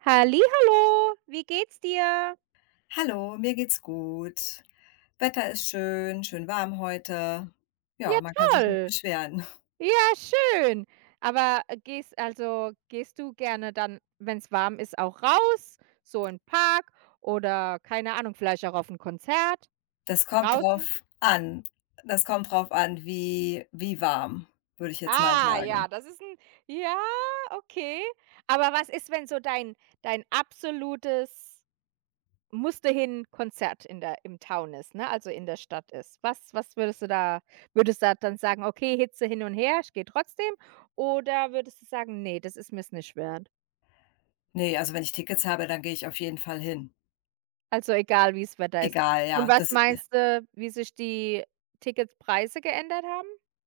Hallihallo, wie geht's dir? Hallo, mir geht's gut. Wetter ist schön, schön warm heute. Ja, Ja, man kann sich nicht toll. beschweren. Ja, schön. Aber gehst du gerne dann, wenn es warm ist, auch raus, so in den Park oder keine Ahnung, vielleicht auch auf ein Konzert Das kommt draußen? drauf an. Das kommt drauf an, wie warm, würde ich jetzt mal Ah, ja, sagen. das ist ein ja, okay. Aber was ist, wenn so dein absolutes Musste hin, Konzert in der im Town ist, ne, also in der Stadt ist? Was würdest du da dann sagen: „Okay, Hitze hin und her, ich gehe trotzdem", oder würdest du sagen: „Nee, das ist mir's nicht wert"? Ne, also wenn ich Tickets habe, dann gehe ich auf jeden Fall hin. Also, egal, wie's Wetter ist. Egal, Und ja. was Das ist meinst du, wie sich die Ticketpreise geändert haben?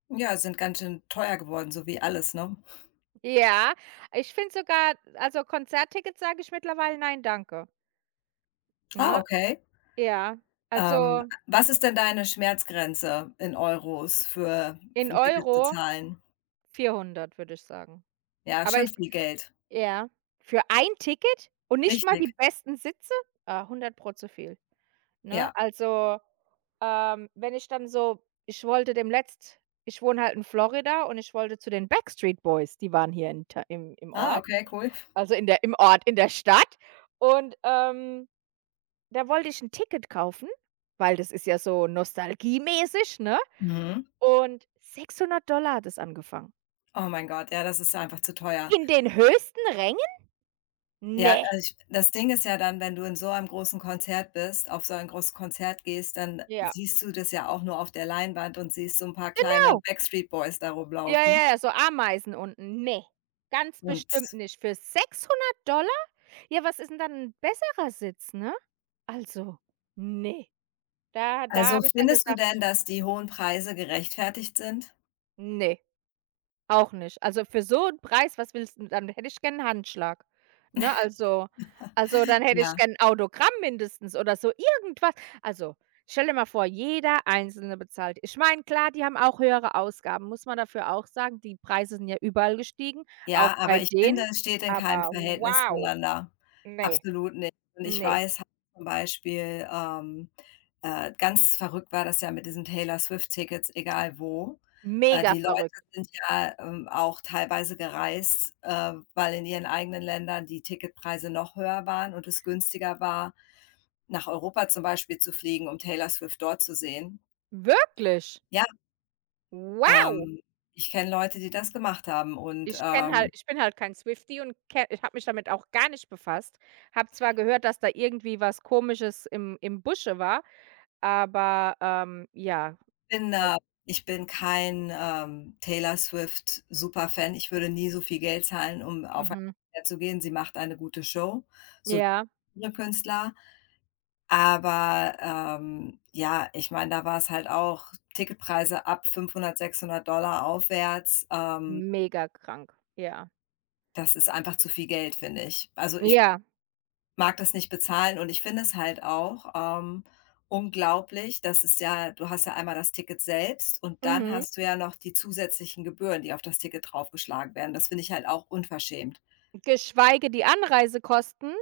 ja, sind ganz schön teuer geworden, so wie alles, ne? Ja, ich finde sogar also, Konzerttickets sage ich mittlerweile: „Nein, danke", Ah, ne? okay. Ja, Ähm, also, was ist denn deine Schmerzgrenze in Euros für in für ein Ticket zu Euro zahlen? 400, würde ich sagen. Ja, Aber schon ich viel Geld. ja. Für ein Ticket und nicht mal die Richtig, besten Sitze? Ah, 100 Pro zu viel, ne? ja. Also, wenn ich dann so ich wollte demnächst ich wohne halt in Florida und ich wollte zu den Backstreet Boys, die waren hier in Ta im im Ah, Ort, okay, cool. also in der im Ort, in der Stadt. Und, da wollte ich 'n Ticket kaufen, weil das ist ja so nostalgiemäßig, ne? Mhm. Und 600 hat es angefangen. Oh mein Gott, ja, das ist einfach zu teuer. In den höchsten Rängen? Ja, Ne. also ich das Ding ist ja dann, wenn du in so einem großen Konzert bist auf so ein großes Konzert gehst, dann Ja, siehst du das ja auch nur auf der Leinwand und siehst so ein paar kleine genau. Backstreet Boys da Ja, rumlaufen. ja, ja, so Ameisen unten. Ne, ganz Und bestimmt nicht. Für $600? Ja, was ist denn dann ein besserer Sitz, ne? Also, ne, da also, habe ich dann findest du denn, gesagt: dass die hohen Preise gerechtfertigt sind? „Ne." Auch nicht. Also, für so 'n Preis, was willst 'n dann hätte ich gern 'n Handschlag, ne? Also, dann hätte ich Ja. gern 'n Autogramm mindestens oder so irgendwas. Also, stell dir mal vor, jeder Einzelne bezahlt. Ich meine, klar, die haben auch höhere Ausgaben, muss man dafür auch sagen. Die Preise sind ja überall gestiegen, auch Ja, bei aber ich finde, denen. es steht in keinem Aber Verhältnis wow, zueinander. ne, Absolut nicht. Und ich ne, weiß halt zum Beispiel, ganz verrückt war das ja mit diesen Taylor Swift-Tickets, egal wo. Mega Die Leute verrückt. sind ja, auch teilweise gereist, weil in ihren eigenen Ländern die Ticketpreise noch höher waren und es günstiger war, nach Europa zum Beispiel zu fliegen, um Taylor Swift dort zu sehen. Wirklich? Ja, Wow! ähm, ich kenne Leute, die das gemacht haben, und Ich kenne halt ich bin halt kein Swiftie und ke ich habe mich damit auch gar nicht befasst. Habe zwar gehört, dass da irgendwie was Komisches im Busche war, aber, ja, bin, al äh ich bin kein, Taylor Swift Superfan. Ich würde nie so viel Geld zahlen, um auf ein mhm. Konzert zu gehen. Sie macht eine gute Show, so Ja, wie andere Künstler. Aber, ja, ich meine, da war es halt auch Ticketpreise ab 500, 600 aufwärts. Mega krank, ja. Das ist einfach zu viel Geld, finde ich. Also, ich Ja, mag das nicht bezahlen, und ich finde es halt auch, unglaublich, dass es ja du hast ja einmal das Ticket selbst und dann mhm. hast du ja noch die zusätzlichen Gebühren, die auf das Ticket draufgeschlagen werden. Das finde ich halt auch unverschämt. Geschweige die Anreisekosten.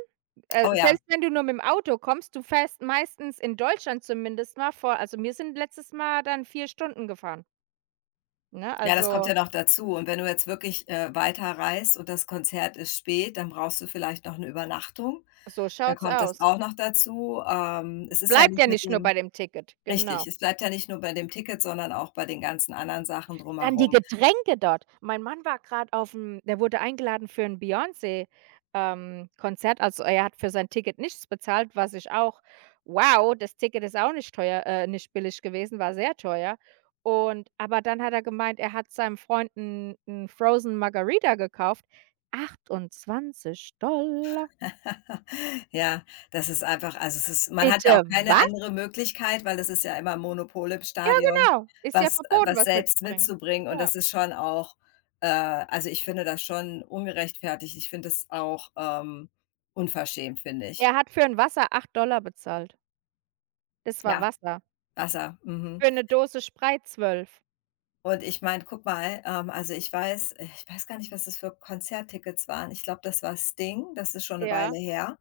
Oh Äh, ja, selbst wenn du nur mit dem Auto kommst, du fährst meistens in Deutschland zumindest mal vor also, wir sind letztes Mal dann 4 Stunden gefahren, ne? ja, das kommt Also, ja noch dazu. Und wenn du jetzt wirklich, weiterreist und das Konzert ist spät, dann brauchst du vielleicht noch eine Übernachtung. so Dann schaut's kommt das aus. auch noch dazu. Es Es ist ja bleibt nicht ja mit nicht nur dem bei dem Ticket, genau. richtig, es bleibt ja nicht nur bei dem Ticket, sondern auch bei den ganzen anderen Sachen Dann die drumherum. Getränke dort. Mein Mann war gerade auf auf'm der wurde eingeladen für 'n Beyoncé, Konzert. Also, er hat für sein Ticket nichts bezahlt, was ich auch wow, das Ticket ist auch nicht teuer nicht billig gewesen, war sehr teuer. Und aber dann hat er gemeint, er hat seinem Freund 'n Frozen Margarita gekauft. 28. Ja, das ist einfach also, es ist man hat ja auch Bitte keine was? andere Möglichkeit, weil es ist ja immer Monopol im Ja, Stadion, genau. Ist ja was äh, verboten, was was selbst mitzubringen. mitzubringen, und Ja. das ist schon auch äh, also, ich finde das schon ungerechtfertigt. Ich finde es auch, unverschämt, finde ich. Er hat für 'n Wasser 8 bezahlt. Das war Ja, Wasser. Wasser, mhm. Für 'ne Dose Sprite 12. Und ich meine, guck mal, also, ich weiß gar nicht, was das für Konzerttickets waren. Ich glaube, das war Sting, das ist schon eine Weile Ja. her.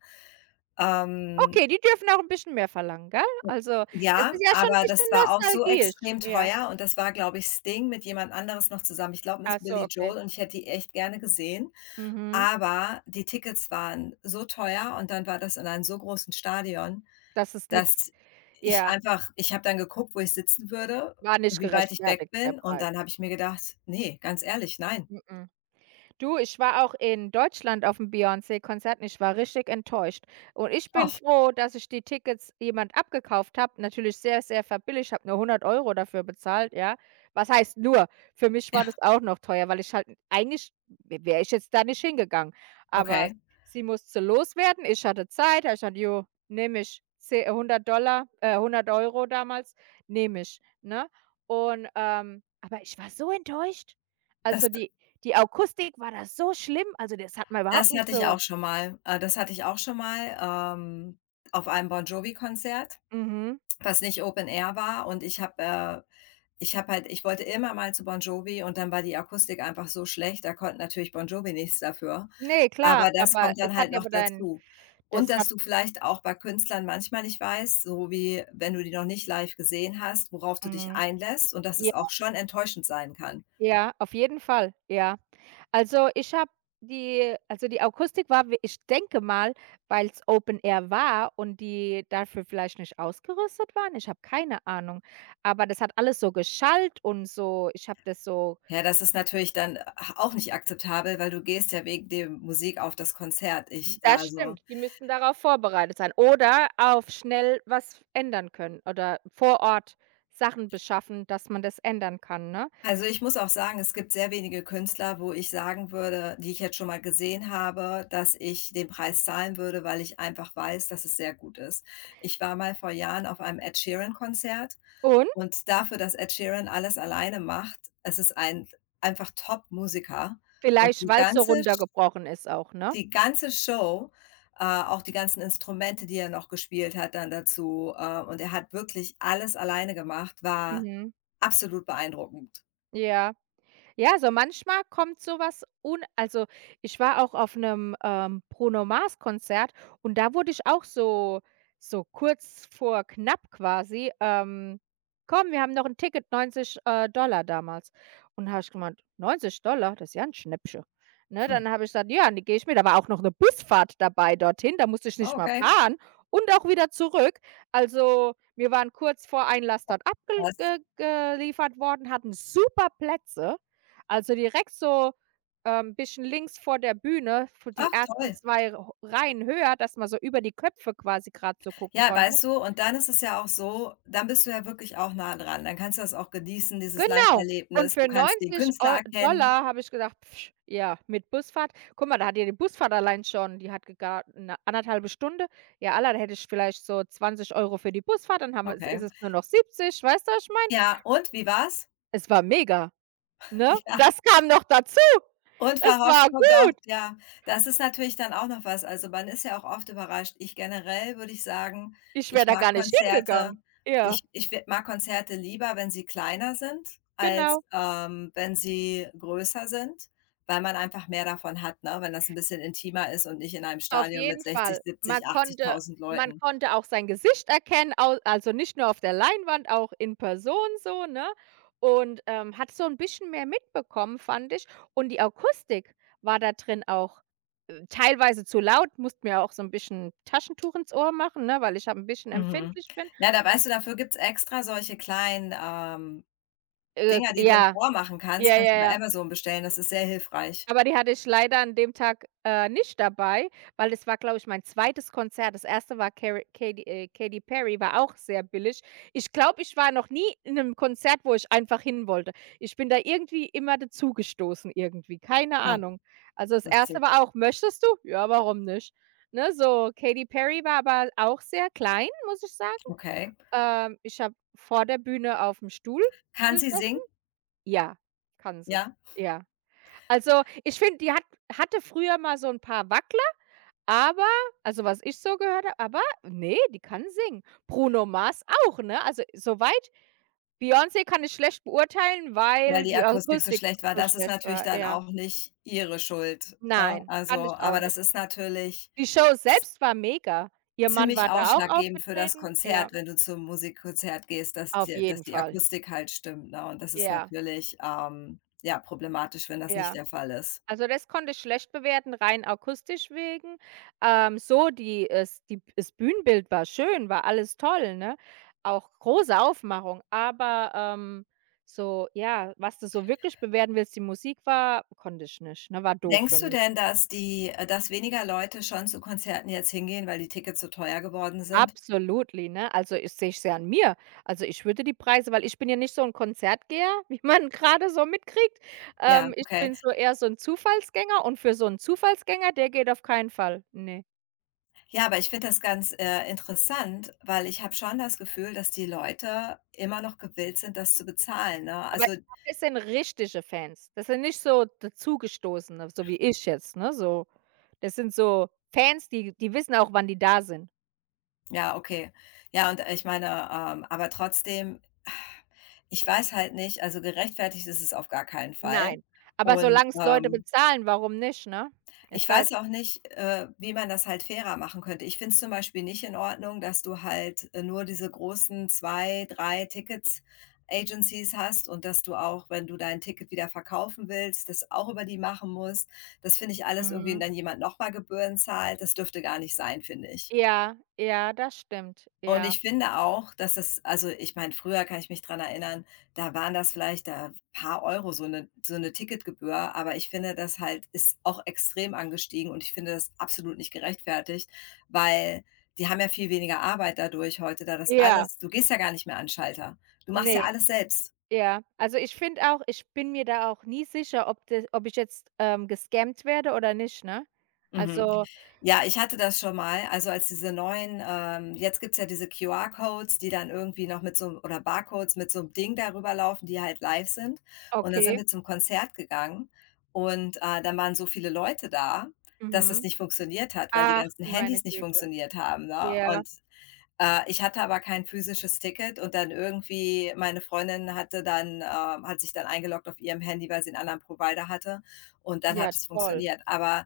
Ähm Okay, die dürfen auch 'n bisschen mehr verlangen, gell? Also, das ja, ist ja schon 'n aber bisschen das war auch so nostalgisch. extrem Ja. teuer und das war, glaube ich, Sting mit jemand anderes noch zusammen. Ich glaube, Miss Ach so, Billy okay. Joel, und ich hätte die echt gerne gesehen, Mhm. aber die Tickets waren so teuer und dann war das in einem so großen Stadion, Das ist nix, dass ich ja, einfach ich habe dann geguckt, wo ich sitzen würde, war nicht wie weit ich weg gerechtfertigt, der bin, und Preis. dann habe ich mir gedacht: „Ne, ganz ehrlich, nein.“ Mhm. Du, ich war auch in Deutschland auf dem Beyoncé-Konzert und ich war richtig enttäuscht. Und ich bin Och, froh, dass ich die Tickets jemand abgekauft habe, natürlich sehr, sehr verbilligt. Ich habe nur 100 Euro dafür bezahlt, ja. Was heißt nur? Für mich war ja, das auch noch teuer, weil ich halt eigentlich wäre ich jetzt da nicht hingegangen. Aber okay. sie musste loswerden, ich hatte Zeit, habe ich gesagt: „Jo, nehme ich. Ze $100, 100 Euro damals, nehme ich", ne? Und, aber ich war so enttäuscht. Das Also, die Akustik war da so schlimm, also, das hat man überhaupt das nicht hatte ich so, auch schon mal. Das hatte ich auch schon mal, ähm, auf einem Bon Jovi-Konzert, mhm. was nicht Open Air war, und ich habe halt ich wollte immer mal zu Bon Jovi, und dann war die Akustik einfach so schlecht, da konnte natürlich Bon Jovi nichts dafür. Ne, Aber klar, das aber kommt es dann halt hat ja noch aber dein dazu. Und das hat dass du vielleicht auch bei Künstlern manchmal nicht weißt, so wie wenn du die noch nicht live gesehen hast, worauf du dich mhm. einlässt und dass es Ja, auch schon enttäuschend sein kann. ja, auf jeden Fall, ja. Also, ich habe die also, die Akustik war w ich denke mal, weil's Open Air war und die dafür vielleicht nicht ausgerüstet waren, ich habe keine Ahnung. Aber das hat alles so geschallt und so ich habe das so. Ja, das ist natürlich dann, auch nicht akzeptabel, weil du gehst ja wegen der Musik auf das Konzert. Ich Das also stimmt, die müssten darauf vorbereitet sein oder auf schnell was ändern können oder vor Ort Sachen beschaffen, dass man das ändern kann, ne? Also, ich muss auch sagen, es gibt sehr wenige Künstler, wo ich sagen würde, die ich jetzt schon mal gesehen habe, dass ich den Preis zahlen würde, weil ich einfach weiß, dass es sehr gut ist. Ich war mal vor Jahren auf einem Ed Sheeran-Konzert, Und und dafür, dass Ed Sheeran alles alleine macht, es ist einfach Top-Musiker, und vielleicht, die weil's so ganze runtergebrochen ist auch, ne? die ganze Show, auch die ganzen Instrumente, die er noch gespielt hat dann dazu, und er hat wirklich alles alleine gemacht, war Mhm. absolut beeindruckend. Ja. Ja, so manchmal kommt so was un also, ich war auch auf 'nem, Bruno Mars-Konzert und da wurde ich auch so kurz vor knapp quasi, „Komm, wir haben noch 'n Ticket, 90, Dollar damals." Und da habe ich gemeint: „$90? Das ist ja 'n Schnäppchen." Ne, dann habe ich gesagt: „Ja, ne, gehe ich mit." Da war auch noch 'ne Busfahrt dabei dorthin, da musste ich Ah, nicht mal okay, fahren und auch wieder zurück. Also, wir waren kurz vor Einlass dort abgel krass. ge geliefert worden, hatten super Plätze. Also, direkt so, bisschen links vor der Bühne, für die Ach ersten toll. 2 Rh Reihen höher, dass man so über die Köpfe quasi gerade so gucken Ja, konnte. weißt du, und dann ist es ja auch so, dann bist du ja wirklich auch nah dran. Dann kannst du das auch genießen, dieses Genau. Und Live-Erlebnis. Du für kannst den 90 Künstler Eu erkennen. Dollar habe ich gedacht: „Pf, ja, mit Busfahrt", guck mal, da hat ja die Busfahrt allein schon die hat gega 'ne 1,5 Stunde. Ja, Allah, da hätte ich vielleicht so 20 Euro für die Busfahrt, dann haben wir ist Okay. es nur noch 70, weißt du, was ich meine? Ja, und wie war's? Es war mega, ne? Ja. Das kam noch dazu. Und Es verhofft war kommt gut. auch, ja, das ist natürlich dann auch noch was. Also, man ist ja auch oft überrascht. Ich generell würde ich sagen, Ich wäre ich da mag gar nicht Konzerte hingegangen. Ja, ich ich w mag Konzerte lieber, wenn sie kleiner sind, als, genau. Wenn sie größer sind, weil man einfach mehr davon hat, ne, wenn das ein bisschen intimer ist und nicht in einem Auf Stadion mit jeden 60, Fall. 70, Man konnte 80.000 man Leuten. konnte auch sein Gesicht erkennen, au also nicht nur auf der Leinwand, auch in Person so, ne? Und, hat so ein bisschen mehr mitbekommen, fand ich. Und die Akustik war da drin auch, teilweise zu laut, musste mir auch so ein bisschen Taschentuch ins Ohr machen, ne, weil ich ja 'n bisschen Mhm. empfindlich bin. Ja, da weißt du, dafür gibt's extra solche kleinen, Äh, Dinger, die du ins ja, Ohr machen kannst. ja, Kannst ja, du bei ja. Amazon bestellen, das ist sehr hilfreich. Aber die hatte ich leider an dem Tag, nicht dabei, weil es war, glaube ich, mein zweites Konzert. Das erste war Cary Katy Katy Perry, war auch sehr billig. Ich glaube, ich war noch nie in einem Konzert, wo ich einfach hin wollte. Ich bin da irgendwie immer dazugestoßen irgendwie, keine Ahnung. Also, das erste, Lustig. war auch: „Möchtest du?" „Ja, warum nicht?" Ne, so. Katy Perry war aber auch sehr klein, muss ich sagen. Okay. Ich habe vor der Bühne auf dem Stuhl Kann sie gesessen. singen? Ja, kann sie. Ja, Ja. Also, ich finde, die hatte früher mal so ein paar Wackler, aber also, was ich so gehört habe aber nee, die kann singen. Bruno Mars auch, ne? Also, soweit Beyoncé kann ich schlecht beurteilen, weil weil die die Akustik so Akustik schlecht war. so Das ist schlecht natürlich war, dann ja. auch nicht ihre Schuld, ne? Nein, Also, fand ich auch aber das nicht. ist natürlich Die Show z selbst war mega. Ihr Mann ziemlich war da auch ausschlaggebend für das aufgetreten. Ja, Konzert, wenn du zum Musikkonzert gehst, auf dass jeden die Fall. Akustik halt stimmt, ne? Und das ist Ja, natürlich, ja, problematisch, wenn das nicht ja. der Fall ist. Also, das konnte ich schlecht bewerten, rein akustisch wegen. So die es die das Bühnenbild war schön, war alles toll, ne? Auch große Aufmachung, aber, so ja, was du so wirklich bewerten willst, die Musik war konnte ich nicht, ne? War doof für Denkst du mich. denn, dass weniger Leute schon zu Konzerten jetzt hingehen, weil die Tickets so teuer geworden sind? Absolutely, ne? Also, ich sehe ich's ja an mir. Also, ich würde die Preise weil ich bin ja nicht so ein Konzertgeher, wie man gerade so mitkriegt. Ja, Ich okay. bin so eher so ein Zufallsgänger und für so einen Zufallsgänger, der geht auf keinen Fall. Ne. Ja, aber ich finde das ganz, interessant, weil ich habe schon das Gefühl, dass die Leute immer noch gewillt sind, das zu bezahlen, ne? Aber Also ich glaube, das sind richtige Fans. Das sind nicht so dazugestoßene, so wie ich jetzt, ne, so. Das sind so Fans, die die wissen auch, wann die da sind. ja, okay. Ja, und ich meine, aber trotzdem, ich weiß halt nicht, also gerechtfertigt ist es auf gar keinen Fall, Nein, aber und. solange es Leute bezahlen, warum nicht, ne? Ich Ist halt weiß auch nicht, wie man das halt fairer machen könnte. Ich finde es zum Beispiel nicht in Ordnung, dass du halt, nur diese großen 2, 3 Tickets Agencies hast und dass du auch, wenn du dein Ticket wieder verkaufen willst, das auch über die machen musst. Das finde ich alles irgendwie, und mhm. dann jemand nochmal Gebühren zahlt. Das dürfte gar nicht sein, finde ich. Ja, ja, das stimmt. Und Ja. ich finde auch, dass das also, ich meine, früher kann ich mich dran erinnern, da waren das vielleicht da ein paar Euro, so 'ne Ticketgebühr, aber ich finde, das halt ist auch extrem angestiegen, und ich finde das absolut nicht gerechtfertigt, weil die haben ja viel weniger Arbeit dadurch heute, da das Ja, alles, du gehst ja gar nicht mehr an 'n Schalter. Du machst ja ne, alles selbst. ja. Also, ich finde auch ich bin mir da auch nie sicher, ob ich jetzt, gescammt werde oder nicht, ne? Mhm. Also Ja, ich hatte das schon mal. Also, als diese neuen jetzt gibt's ja diese QR-Codes, die dann irgendwie noch mit so 'nem oder Barcodes mit so 'nem Ding darüber laufen, die halt live sind. Und dann sind okay. wir zum Konzert gegangen, und, dann waren so viele Leute da, dass das Mhm. nicht funktioniert hat, weil die Ach, ganzen du meine Handys nicht Güte. funktioniert haben, ne? Ja, Und, ich hatte aber kein physisches Ticket, und dann irgendwie meine Freundin hat sich dann eingeloggt auf ihrem Handy, weil sie 'n anderen Provider hatte, und dann ja, hat es toll. funktioniert. Aber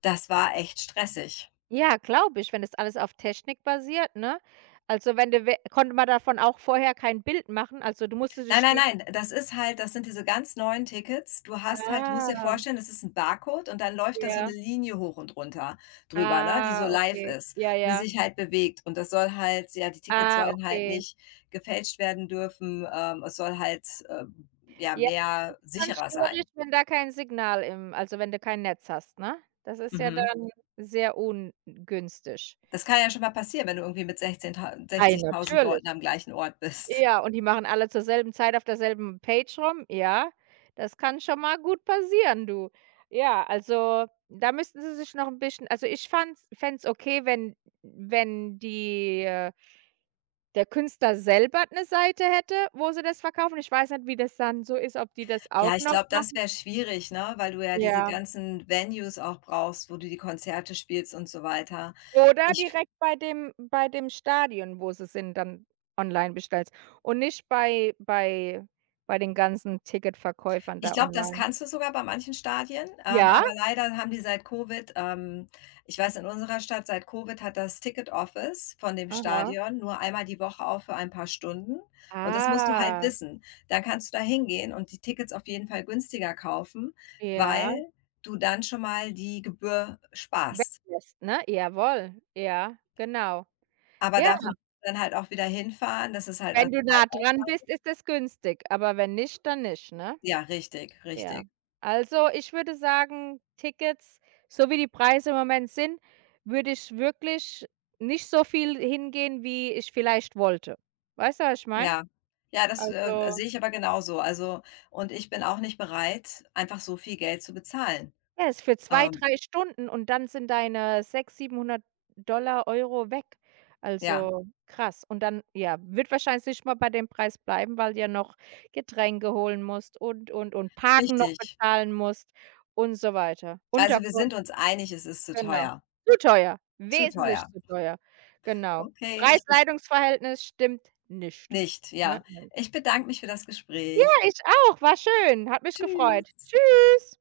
das war echt stressig. Ja, glaube ich, wenn das alles auf Technik basiert, ne? Also, wenn du we konnte man davon auch vorher kein Bild machen? Also, du musstest Nein, dich nein, die nein, das ist halt das sind diese ganz neuen Tickets. Du hast halt Du musst dir ah, vorstellen, das ist 'n Barcode und dann läuft da so 'ne ja. Linie hoch und runter drüber, ne, die so Ah, live okay. ist, Ja, die ja. sich halt bewegt. Und das soll halt ja, die Tickets Ah, sollen halt okay. nicht gefälscht werden dürfen. Es soll halt, ja, Ja, ist mehr dann sicherer schwierig, sein. wenn da kein Signal im also, wenn du kein Netz hast, ne? Das ist ja Mhm. dann sehr ungünstig. Das kann ja schon mal passieren, wenn du irgendwie mit 16 tau Ei, 60.000 Leuten natürlich. am gleichen Ort bist. Ja, und die machen alle zur selben Zeit auf derselben Page rum. Ja, das kann schon mal gut passieren, du. Ja, also, da müssten sie sich noch ein bisschen also, ich fand's fänd's okay, wenn wenn die der Künstler selber 'ne Seite hätte, wo sie das verkaufen. Ich weiß nicht, wie das dann so ist, ob die das Ja, auch ich noch glaube, das machen. wäre schwierig, ne, weil du ja diese Ja. ganzen Venues auch brauchst, wo du die Konzerte spielst und so weiter. Oder Ich direkt bei dem Stadion, wo sie sind, dann online bestellst und nicht bei den ganzen Ticketverkäufern ich da glaube, das online. kannst du sogar bei manchen Stadien, Ja? aber leider haben die seit Covid ich weiß, in unserer Stadt seit Covid hat das Ticket Office von dem Aha. Stadion nur einmal die Woche auf für ein paar Stunden, und das musst du halt Ah, wissen. Dann kannst du da hingehen und die Tickets auf jeden Fall günstiger kaufen, ja. weil du dann schon mal die Gebühr sparst. Weglässt, ne? Jawohl. Ja, genau. Aber Ja, dafür musst du dann halt auch wieder hinfahren. Das ist halt auch wenn du Zeit. nah dran bist, ist es günstig, aber wenn nicht, dann nicht, ne? Ja, richtig, Ja. richtig. Also, ich würde sagen, Tickets, so wie die Preise im Moment sind, würde ich wirklich nicht so viel hingehen, wie ich vielleicht wollte. Weißt du, was ich meine? Ja. Ja, das, Also sehe ich aber genauso. Also, und ich bin auch nicht bereit, einfach so viel Geld zu bezahlen. ja, das ist für zwei, Ähm, drei Stunden und dann sind deine sechs, siebenhundert Dollar Euro weg. ja, Also, krass. Und dann, ja, wird wahrscheinlich nicht mal bei dem Preis bleiben, weil du ja noch Getränke holen musst und Parken noch richtig. bezahlen musst und so weiter. Also, wir Unterkunft, sind uns einig, es ist zu genau. teuer. Zu teuer, Zu wesentlich teuer. zu teuer. Genau. Okay, ich bin Preis-Leistungs-Verhältnis stimmt nicht, nicht, ne? ja. Ne. Ich bedanke mich für das Ja, Gespräch. ich auch. War schön, hat mich gefreut. Tschüss. Tschüss.